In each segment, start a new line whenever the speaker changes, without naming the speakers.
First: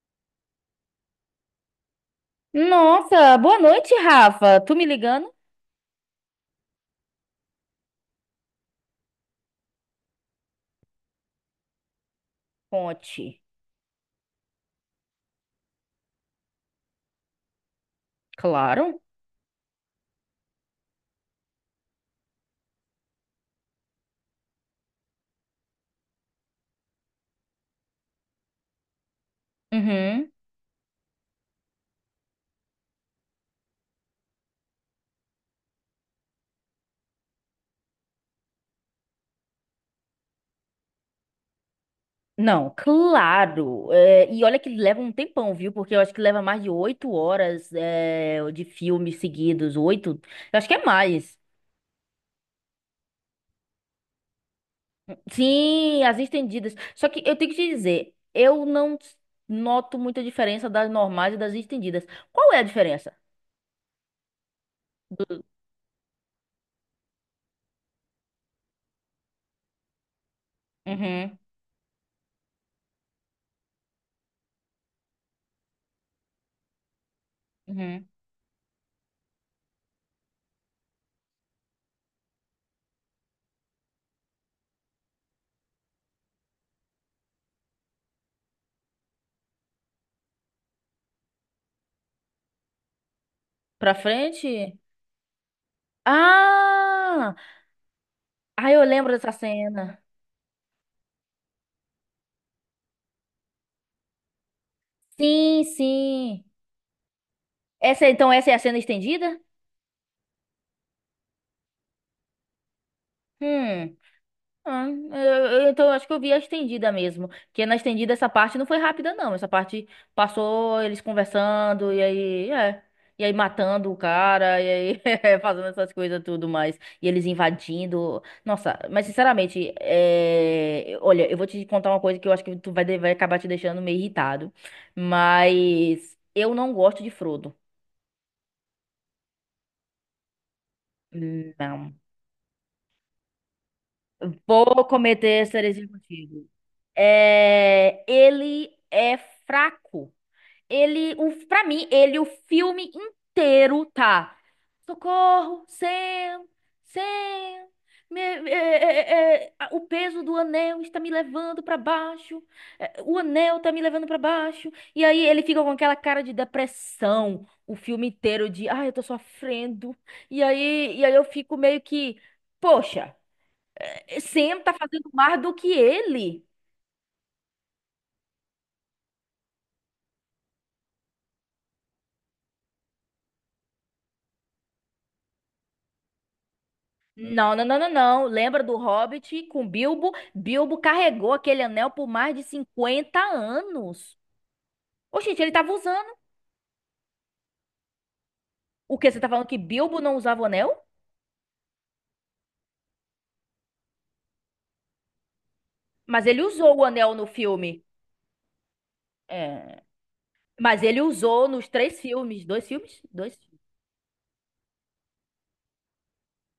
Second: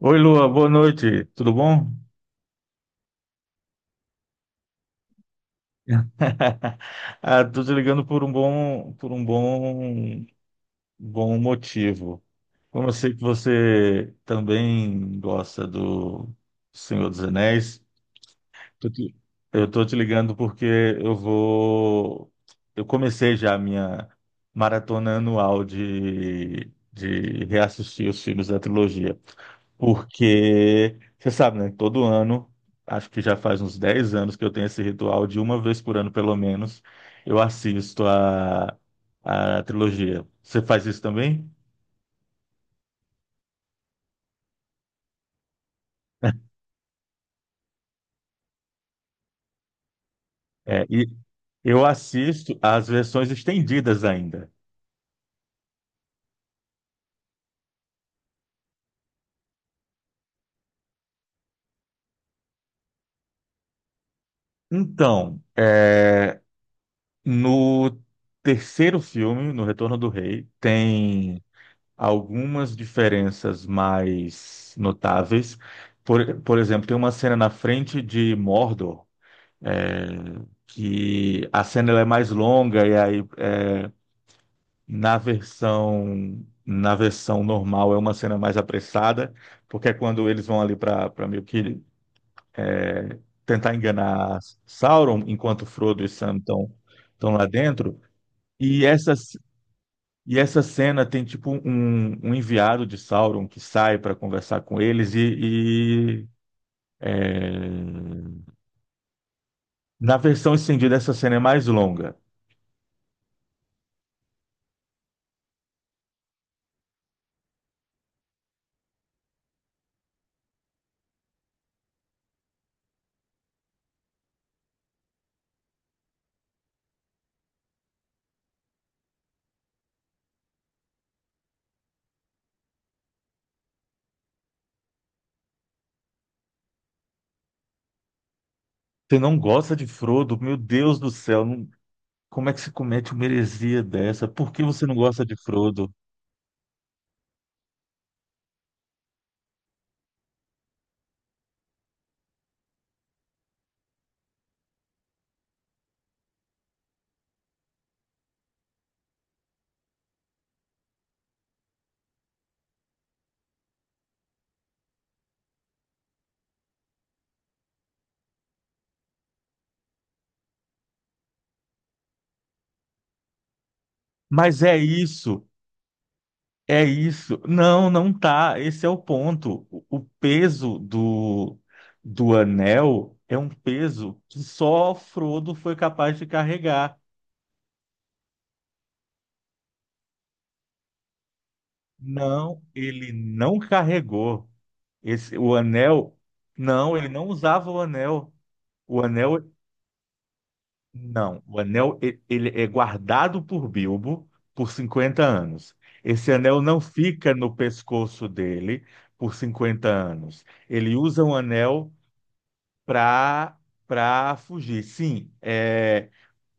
Oi, Lua, boa noite. Tudo bom?
Nossa, boa noite, Rafa. Tu me ligando?
Ah, tô te ligando por um bom motivo. Como eu sei que
Conte.
você também gosta do Senhor dos Anéis. Tô
Claro.
te- Eu tô te ligando porque eu vou. Eu comecei já a minha maratona anual de reassistir os filmes da trilogia.
Uhum.
Porque, você sabe, né? Todo ano, acho que já faz uns 10 anos que eu tenho esse ritual de uma vez por ano, pelo menos, eu assisto a trilogia. Você faz isso também?
Não, claro. É, e olha que leva um tempão, viu? Porque eu acho que leva mais de 8 horas de filmes seguidos. Oito? Eu acho que
É,
é
e
mais.
eu assisto as versões estendidas ainda.
Sim, as estendidas. Só que eu tenho que te dizer, eu não noto muita diferença das normais e das estendidas. Qual é a diferença?
Então,
Do-
no terceiro filme, no Retorno do Rei,
Uhum,
tem algumas diferenças mais notáveis. Por exemplo, tem uma cena na frente
uhum.
de Mordor, é, que a cena ela é mais longa e aí na versão normal é uma cena mais apressada, porque é quando eles vão ali para meio que tentar
Pra
enganar
frente?
Sauron, enquanto Frodo e Sam estão
Ah!
lá dentro.
Ah, eu
E
lembro
essa
dessa cena.
E essa cena tem tipo um enviado de Sauron que sai para conversar com eles.
Sim, sim.
É,
Então essa é a cena estendida?
Na versão estendida essa cena é mais longa.
Hum. Ah, então acho que eu vi a estendida mesmo. Porque na estendida essa parte não foi rápida, não. Essa parte passou eles conversando e aí. E aí matando o cara, e aí fazendo essas coisas tudo mais. E eles invadindo. Nossa, mas sinceramente, olha, eu vou te contar uma coisa que eu acho que tu vai, vai acabar te deixando meio irritado. Mas eu não gosto de Frodo.
Você não gosta de Frodo? Meu Deus do céu,
Não.
como é que se comete uma heresia dessa? Por que
Vou
você não gosta de
cometer essa heresia
Frodo?
contigo. É, ele é fraco. Pra mim, ele, o filme inteiro tá. Socorro, Sam, Sam. Me- é, é, é, é, a- o peso do anel está me levando pra baixo. O anel tá me levando pra baixo. E aí ele fica com aquela cara de depressão o filme inteiro de, ai, eu tô sofrendo. E aí, eu fico meio que, poxa. Sam
Mas
tá
é
fazendo mais
isso,
do que ele.
é isso. Não, não tá. Esse é o ponto. O peso do anel é um peso que só Frodo foi capaz de carregar.
Não, não, não, não, não. Lembra do Hobbit com Bilbo? Bilbo carregou aquele anel por mais de
Não, ele
50
não
anos.
carregou.
Ô,
Esse,
gente, ele
o
tava usando.
anel, não, ele não usava o anel.
O
O
quê? Você tá falando
anel,
que Bilbo não usava o anel?
não, ele é guardado por Bilbo por 50 anos.
Mas
Esse
ele
anel
usou
não
o anel no
fica no
filme.
pescoço dele por
É.
50 anos.
Mas
Ele
ele
usa um
usou nos
anel
três filmes. Dois filmes? Dois.
para para fugir. Sim,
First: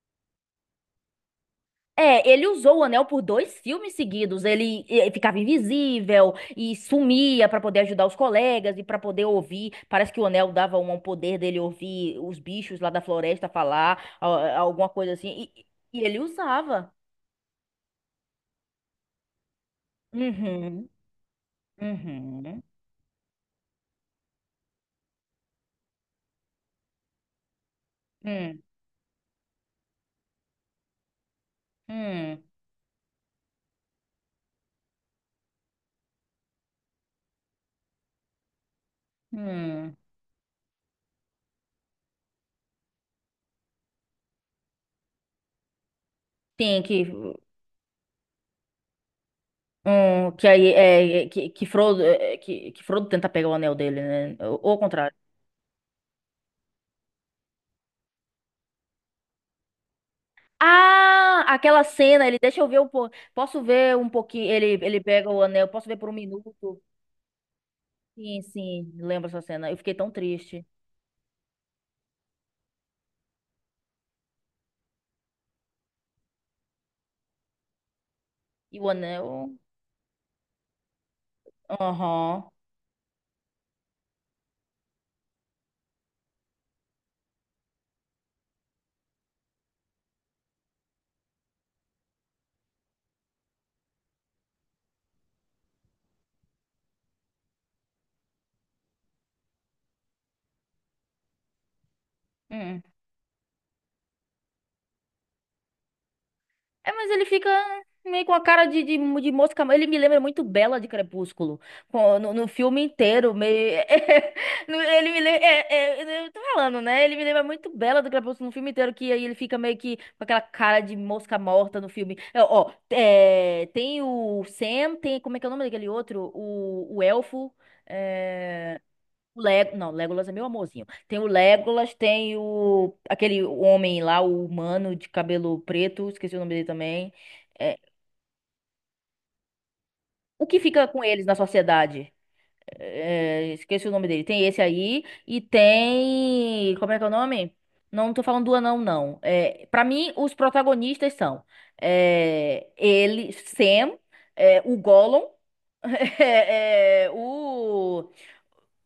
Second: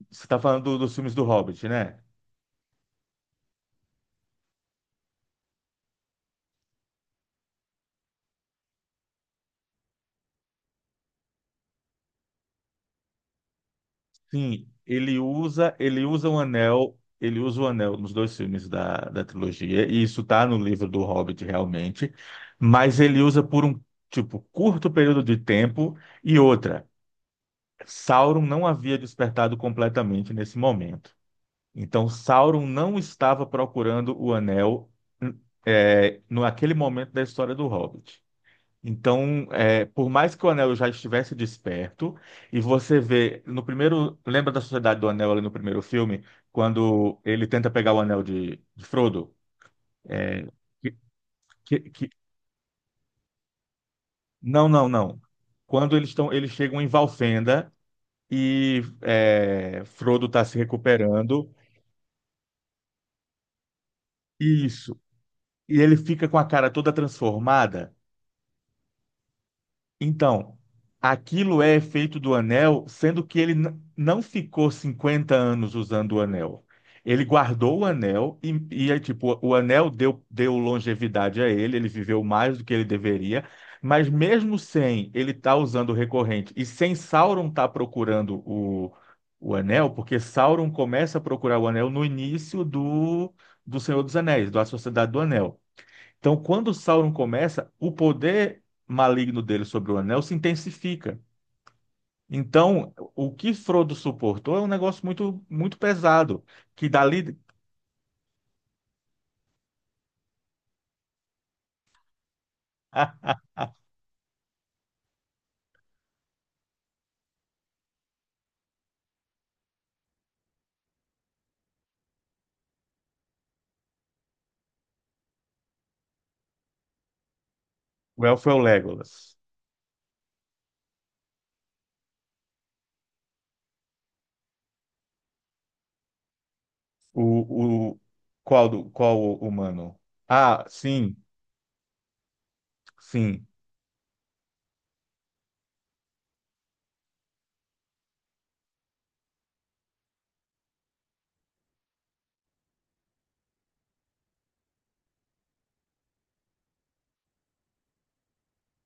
você está falando dos filmes do Hobbit, né?
É, ele usou o anel por dois filmes seguidos. Ele, ficava invisível e sumia pra poder ajudar os colegas e pra poder ouvir. Parece que o anel dava um poder dele ouvir os bichos lá da floresta falar,
Sim,
alguma coisa assim. E, e ele usava.
ele usa o anel nos dois filmes da trilogia, e isso tá no livro
Uhum,
do Hobbit realmente,
uhum,
mas ele usa por um, tipo, curto período de tempo e outra, Sauron
hum,
não havia despertado completamente nesse momento. Então
hum,
Sauron não estava procurando o anel, no aquele momento da história do Hobbit. Então,
hum.
por mais que o anel já estivesse desperto, e você vê no primeiro. Lembra da Sociedade do Anel ali no primeiro filme,
Sim,
quando ele tenta pegar o anel de Frodo? É,
que aí que
que, que-
Frodo,
que-
que Frodo tenta pegar o anel dele, né? Ou,
não,
ou ao
não,
contrário.
não. Quando eles chegam em Valfenda e Frodo está se
Ah,
recuperando.
aquela cena, ele deixa eu ver um pouco. Posso ver um pouquinho? Ele,
Isso.
ele pega o anel,
E
posso
ele
ver por um
fica com a
minuto?
cara toda transformada.
Sim, sim, lembro essa cena. Eu fiquei tão
Então,
triste.
aquilo é efeito do anel, sendo que ele não ficou 50 anos usando o anel. Ele guardou o anel
E
e,
o
e é tipo, o
anel?
anel deu longevidade a ele, ele viveu
Aham.
mais do que ele deveria, mas mesmo sem ele tá usando o recorrente e sem Sauron tá procurando o anel, porque Sauron começa a procurar o anel no início do Senhor dos Anéis, da Sociedade do Anel. Então, quando Sauron começa, o poder maligno dele sobre o anel se intensifica.
Hum.
Então, o que Frodo suportou é um negócio muito, muito pesado. Que
É, mas ele
dali.
fica meio com a cara de mosca. Ele me lembra muito Bela de Crepúsculo. No filme
Ah,
inteiro, meio. Ele me lembra. Eu tô falando, né? Ele me lembra muito Bela do Crepúsculo no filme inteiro, que aí ele fica meio que com aquela cara de mosca morta no filme. Ó, tem o Sam, tem. Como é que é o nome daquele outro? O Elfo.
o elfo é o
é,
Legolas.
Não, Legolas é meu amorzinho. Tem o Legolas, aquele homem lá, o humano de cabelo preto. Esqueci o nome dele também. É,
O, o... Qual o humano?
O que
Ah,
fica com
sim,
eles na sociedade?
sim.
Esqueci o nome dele. Tem esse aí e tem... Como é que é o nome? Não, não tô falando do anão, não. Pra mim, os protagonistas são... Ele, Sam, o Gollum, é, é, o...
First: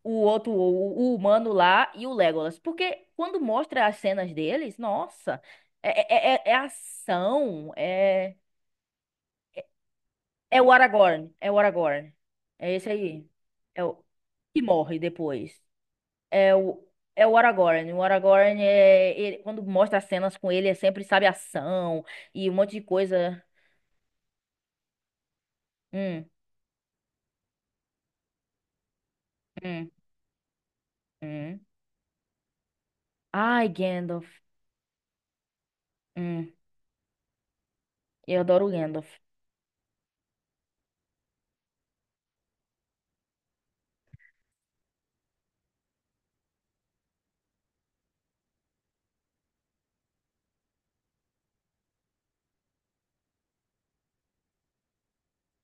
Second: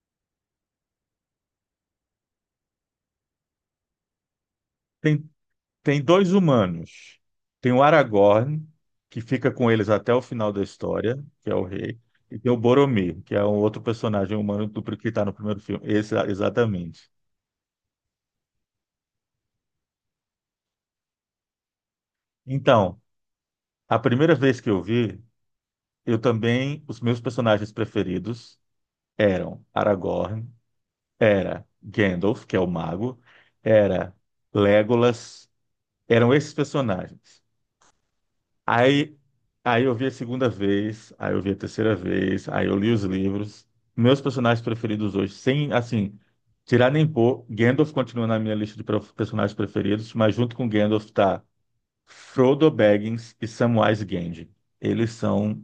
o outro, o humano lá e o Legolas. Porque quando mostra as cenas deles,
Tem,
nossa,
tem dois
é
humanos. Tem
ação,
o Aragorn, que fica com eles até o final
é
da
o
história,
Aragorn,
que
é
é
o
o rei.
Aragorn.
E tem o
É esse
Boromir,
aí.
que é um outro
É o
personagem
que
humano do
morre
que está no primeiro
depois.
filme. Esse,
É o
exatamente.
É o Aragorn. O Aragorn, quando mostra as cenas com ele, é sempre, sabe, ação e um monte de
Então,
coisa.
a primeira vez que eu vi, eu
Hum,
também, os meus personagens preferidos eram
hum,
Aragorn,
hum.
era Gandalf, que é o mago,
Ai,
era
Gandalf.
Legolas, eram
Hum,
esses personagens.
eu adoro o Gandalf.
Aí, aí eu vi a segunda vez, aí eu vi a terceira vez, aí eu li os livros. Meus personagens preferidos hoje, sem, assim, tirar nem pôr, Gandalf continua na minha lista de personagens preferidos, mas junto com Gandalf tá Frodo Baggins e Samwise Gamgee. Eles são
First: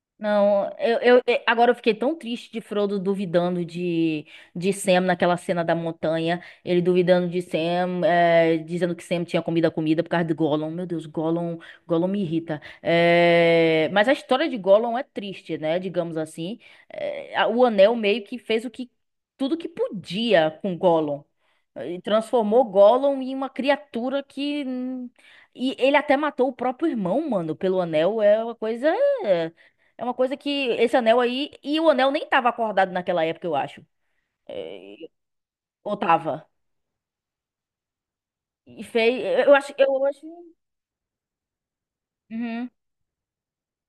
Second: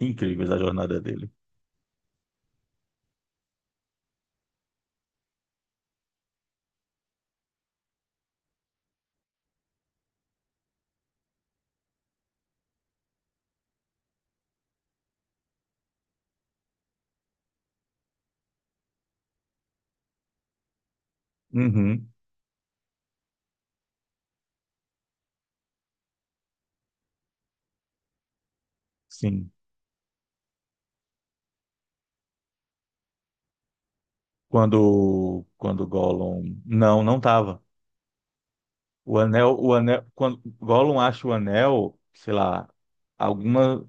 incríveis a
Não,
jornada dele.
agora eu fiquei tão triste de Frodo duvidando de Sam naquela cena da montanha. Ele duvidando de Sam, dizendo que Sam tinha comido a comida por causa de Gollum. Meu Deus, Gollum, Gollum me irrita. Mas a história de Gollum é triste, né? Digamos assim. O Anel meio que fez o que tudo que podia com Gollum.
Uhum,
Transformou Gollum em uma criatura que. E ele até matou o próprio irmão, mano, pelo anel. É uma coisa.
sim.
é, é uma coisa que esse anel aí. E o anel nem tava acordado naquela época, eu acho. É,
Quando
ou tava.
Gollum não tava.
E fez.
O
Eu
anel,
acho. Eu acho.
quando Gollum acha o anel, sei lá,
Uhum,
algumas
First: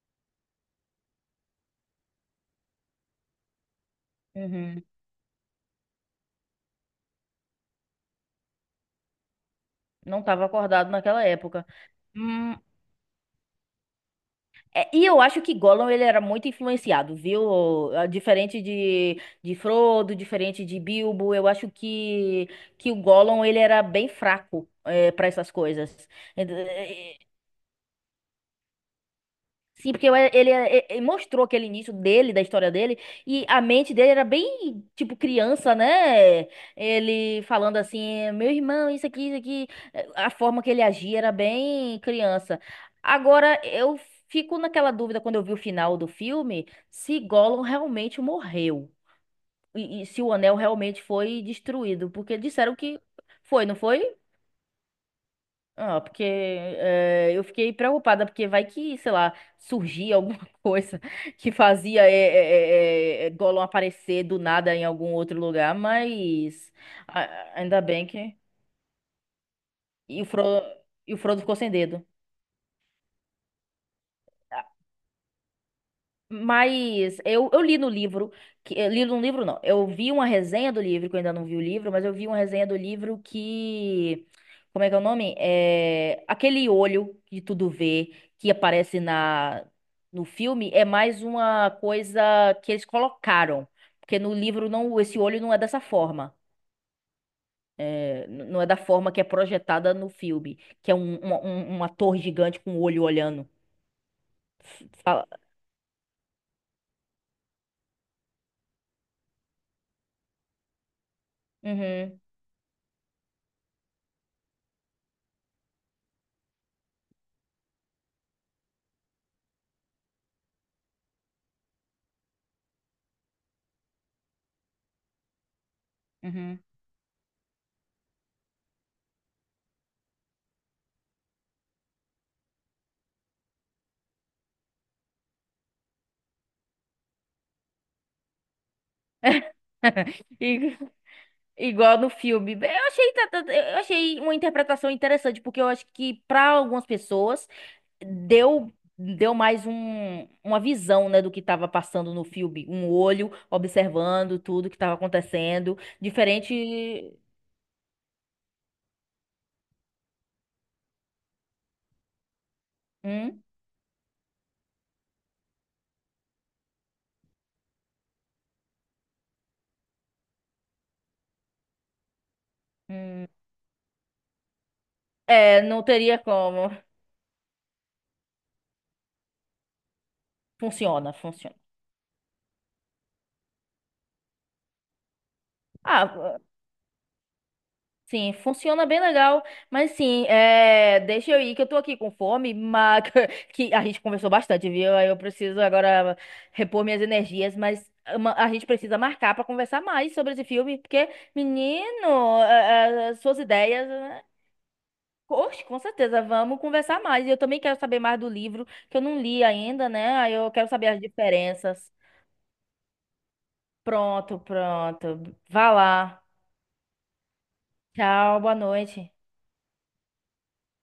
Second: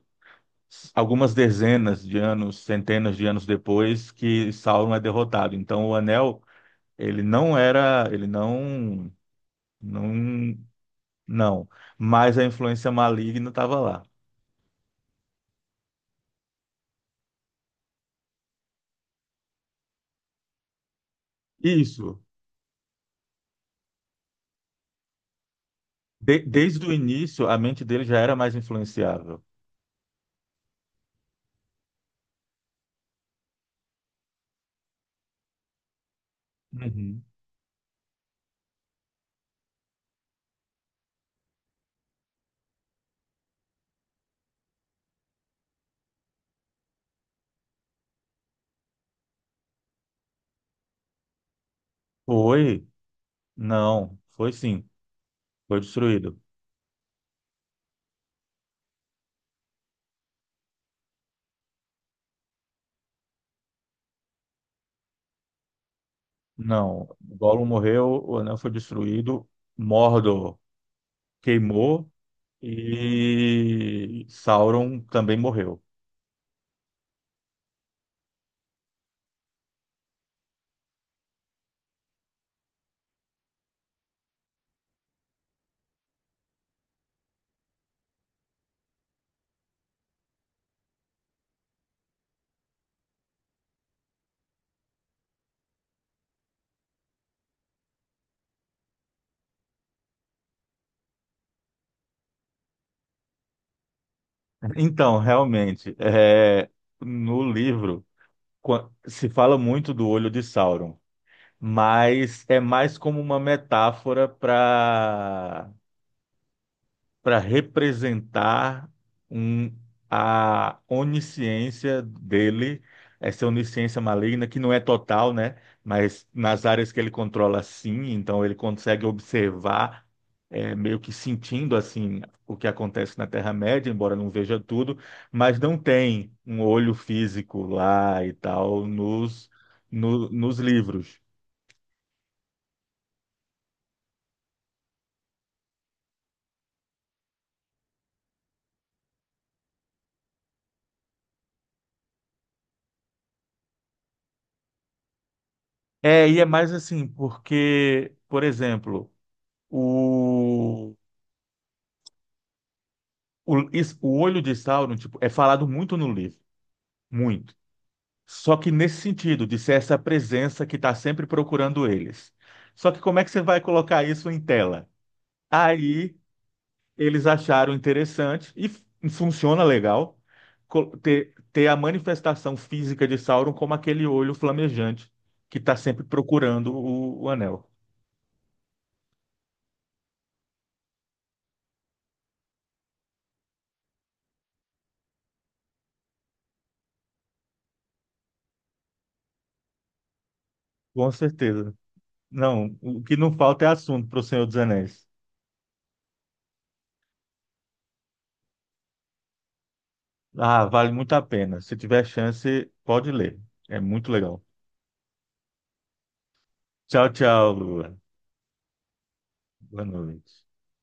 algumas dezenas de anos, centenas de anos depois que
uhum.
Sauron é derrotado. Então o anel, ele não era, ele não não
Não tava acordado naquela época.
não, mas a
Hum,
influência maligna estava lá.
e eu acho que Gollum ele era muito influenciado, viu? Ah, diferente de Frodo, diferente de Bilbo, eu acho
Isso.
que o Gollum ele era bem fraco para essas coisas.
Desde o início, a mente dele já era mais influenciável.
Sim, porque ele, mostrou aquele início dele, da história dele, e a mente dele era bem, tipo, criança, né?
Uhum.
Ele falando assim, meu irmão, isso aqui, isso aqui. A forma que ele agia era bem criança. Agora, eu fico naquela dúvida quando eu vi o final do filme, se Gollum realmente morreu. E se o anel realmente foi destruído. Porque disseram
Foi.
que foi, não foi?
Não, foi sim, foi
Ah, porque
destruído.
eu fiquei preocupada, porque vai que, sei lá, surgia alguma coisa que fazia Gollum aparecer do nada em algum outro lugar, mas
Não, Gollum
ainda bem
morreu, o
que.
anel foi destruído,
E o
Mordor
Frodo, e o Frodo ficou sem dedo.
queimou e Sauron também morreu.
Mas eu li no livro, que, eu li no livro não, eu vi uma resenha do livro, que eu ainda não vi o livro, mas eu vi uma resenha do livro que, como é que é o nome? É, aquele olho que tudo vê, que aparece no filme, é mais uma coisa que eles colocaram, porque no livro não, esse olho não é dessa forma. Não é da forma que é projetada no filme, que é uma torre gigante com o olho olhando.
Então,
Fala-
realmente, no livro se fala muito do olho de Sauron,
Uhum,
mas é mais como uma metáfora para representar um, a onisciência dele, essa onisciência maligna, que não é total, né? Mas
uhum.
nas áreas que ele controla, sim, então ele consegue observar, meio que sentindo assim o que acontece na Terra-média, embora não veja tudo, mas não tem um olho físico lá e tal nos, no- nos
E
livros.
igual no filme. Eu achei, uma interpretação interessante, porque eu acho que para algumas pessoas deu mais um, uma visão, né, do que estava passando no filme, um olho observando tudo que estava acontecendo,
É, e é mais assim,
diferente.
porque, por exemplo, o
Hum?
O olho de Sauron, tipo, é falado muito no livro, muito. Só que nesse sentido, de ser essa presença que está sempre procurando eles. Só que como é
Hum.
que você vai colocar isso em tela?
É, não
Aí
teria como.
eles acharam interessante e funciona legal
Funciona,
ter,
funciona.
ter a manifestação física de Sauron como aquele olho flamejante que está sempre
Ah,
procurando o anel.
sim, funciona bem legal, mas sim, deixa eu ir que eu tô aqui com fome, mas que a gente conversou bastante, viu? Aí eu preciso agora repor minhas energias, mas a gente precisa marcar pra conversar mais sobre esse filme, porque,
Com certeza.
menino,
Não, o que não
suas
falta é
ideias,
assunto para
né?
o Senhor dos Anéis.
Oxe, com certeza, vamos conversar mais. E eu também quero saber mais do livro, que eu não li ainda, né? Aí eu
Ah,
quero saber
vale
as
muito a pena. Se
diferenças.
tiver chance, pode ler. É muito
Pronto,
legal.
pronto. Vá lá.
Tchau, tchau, Lua.
Tchau, boa noite.
Boa noite.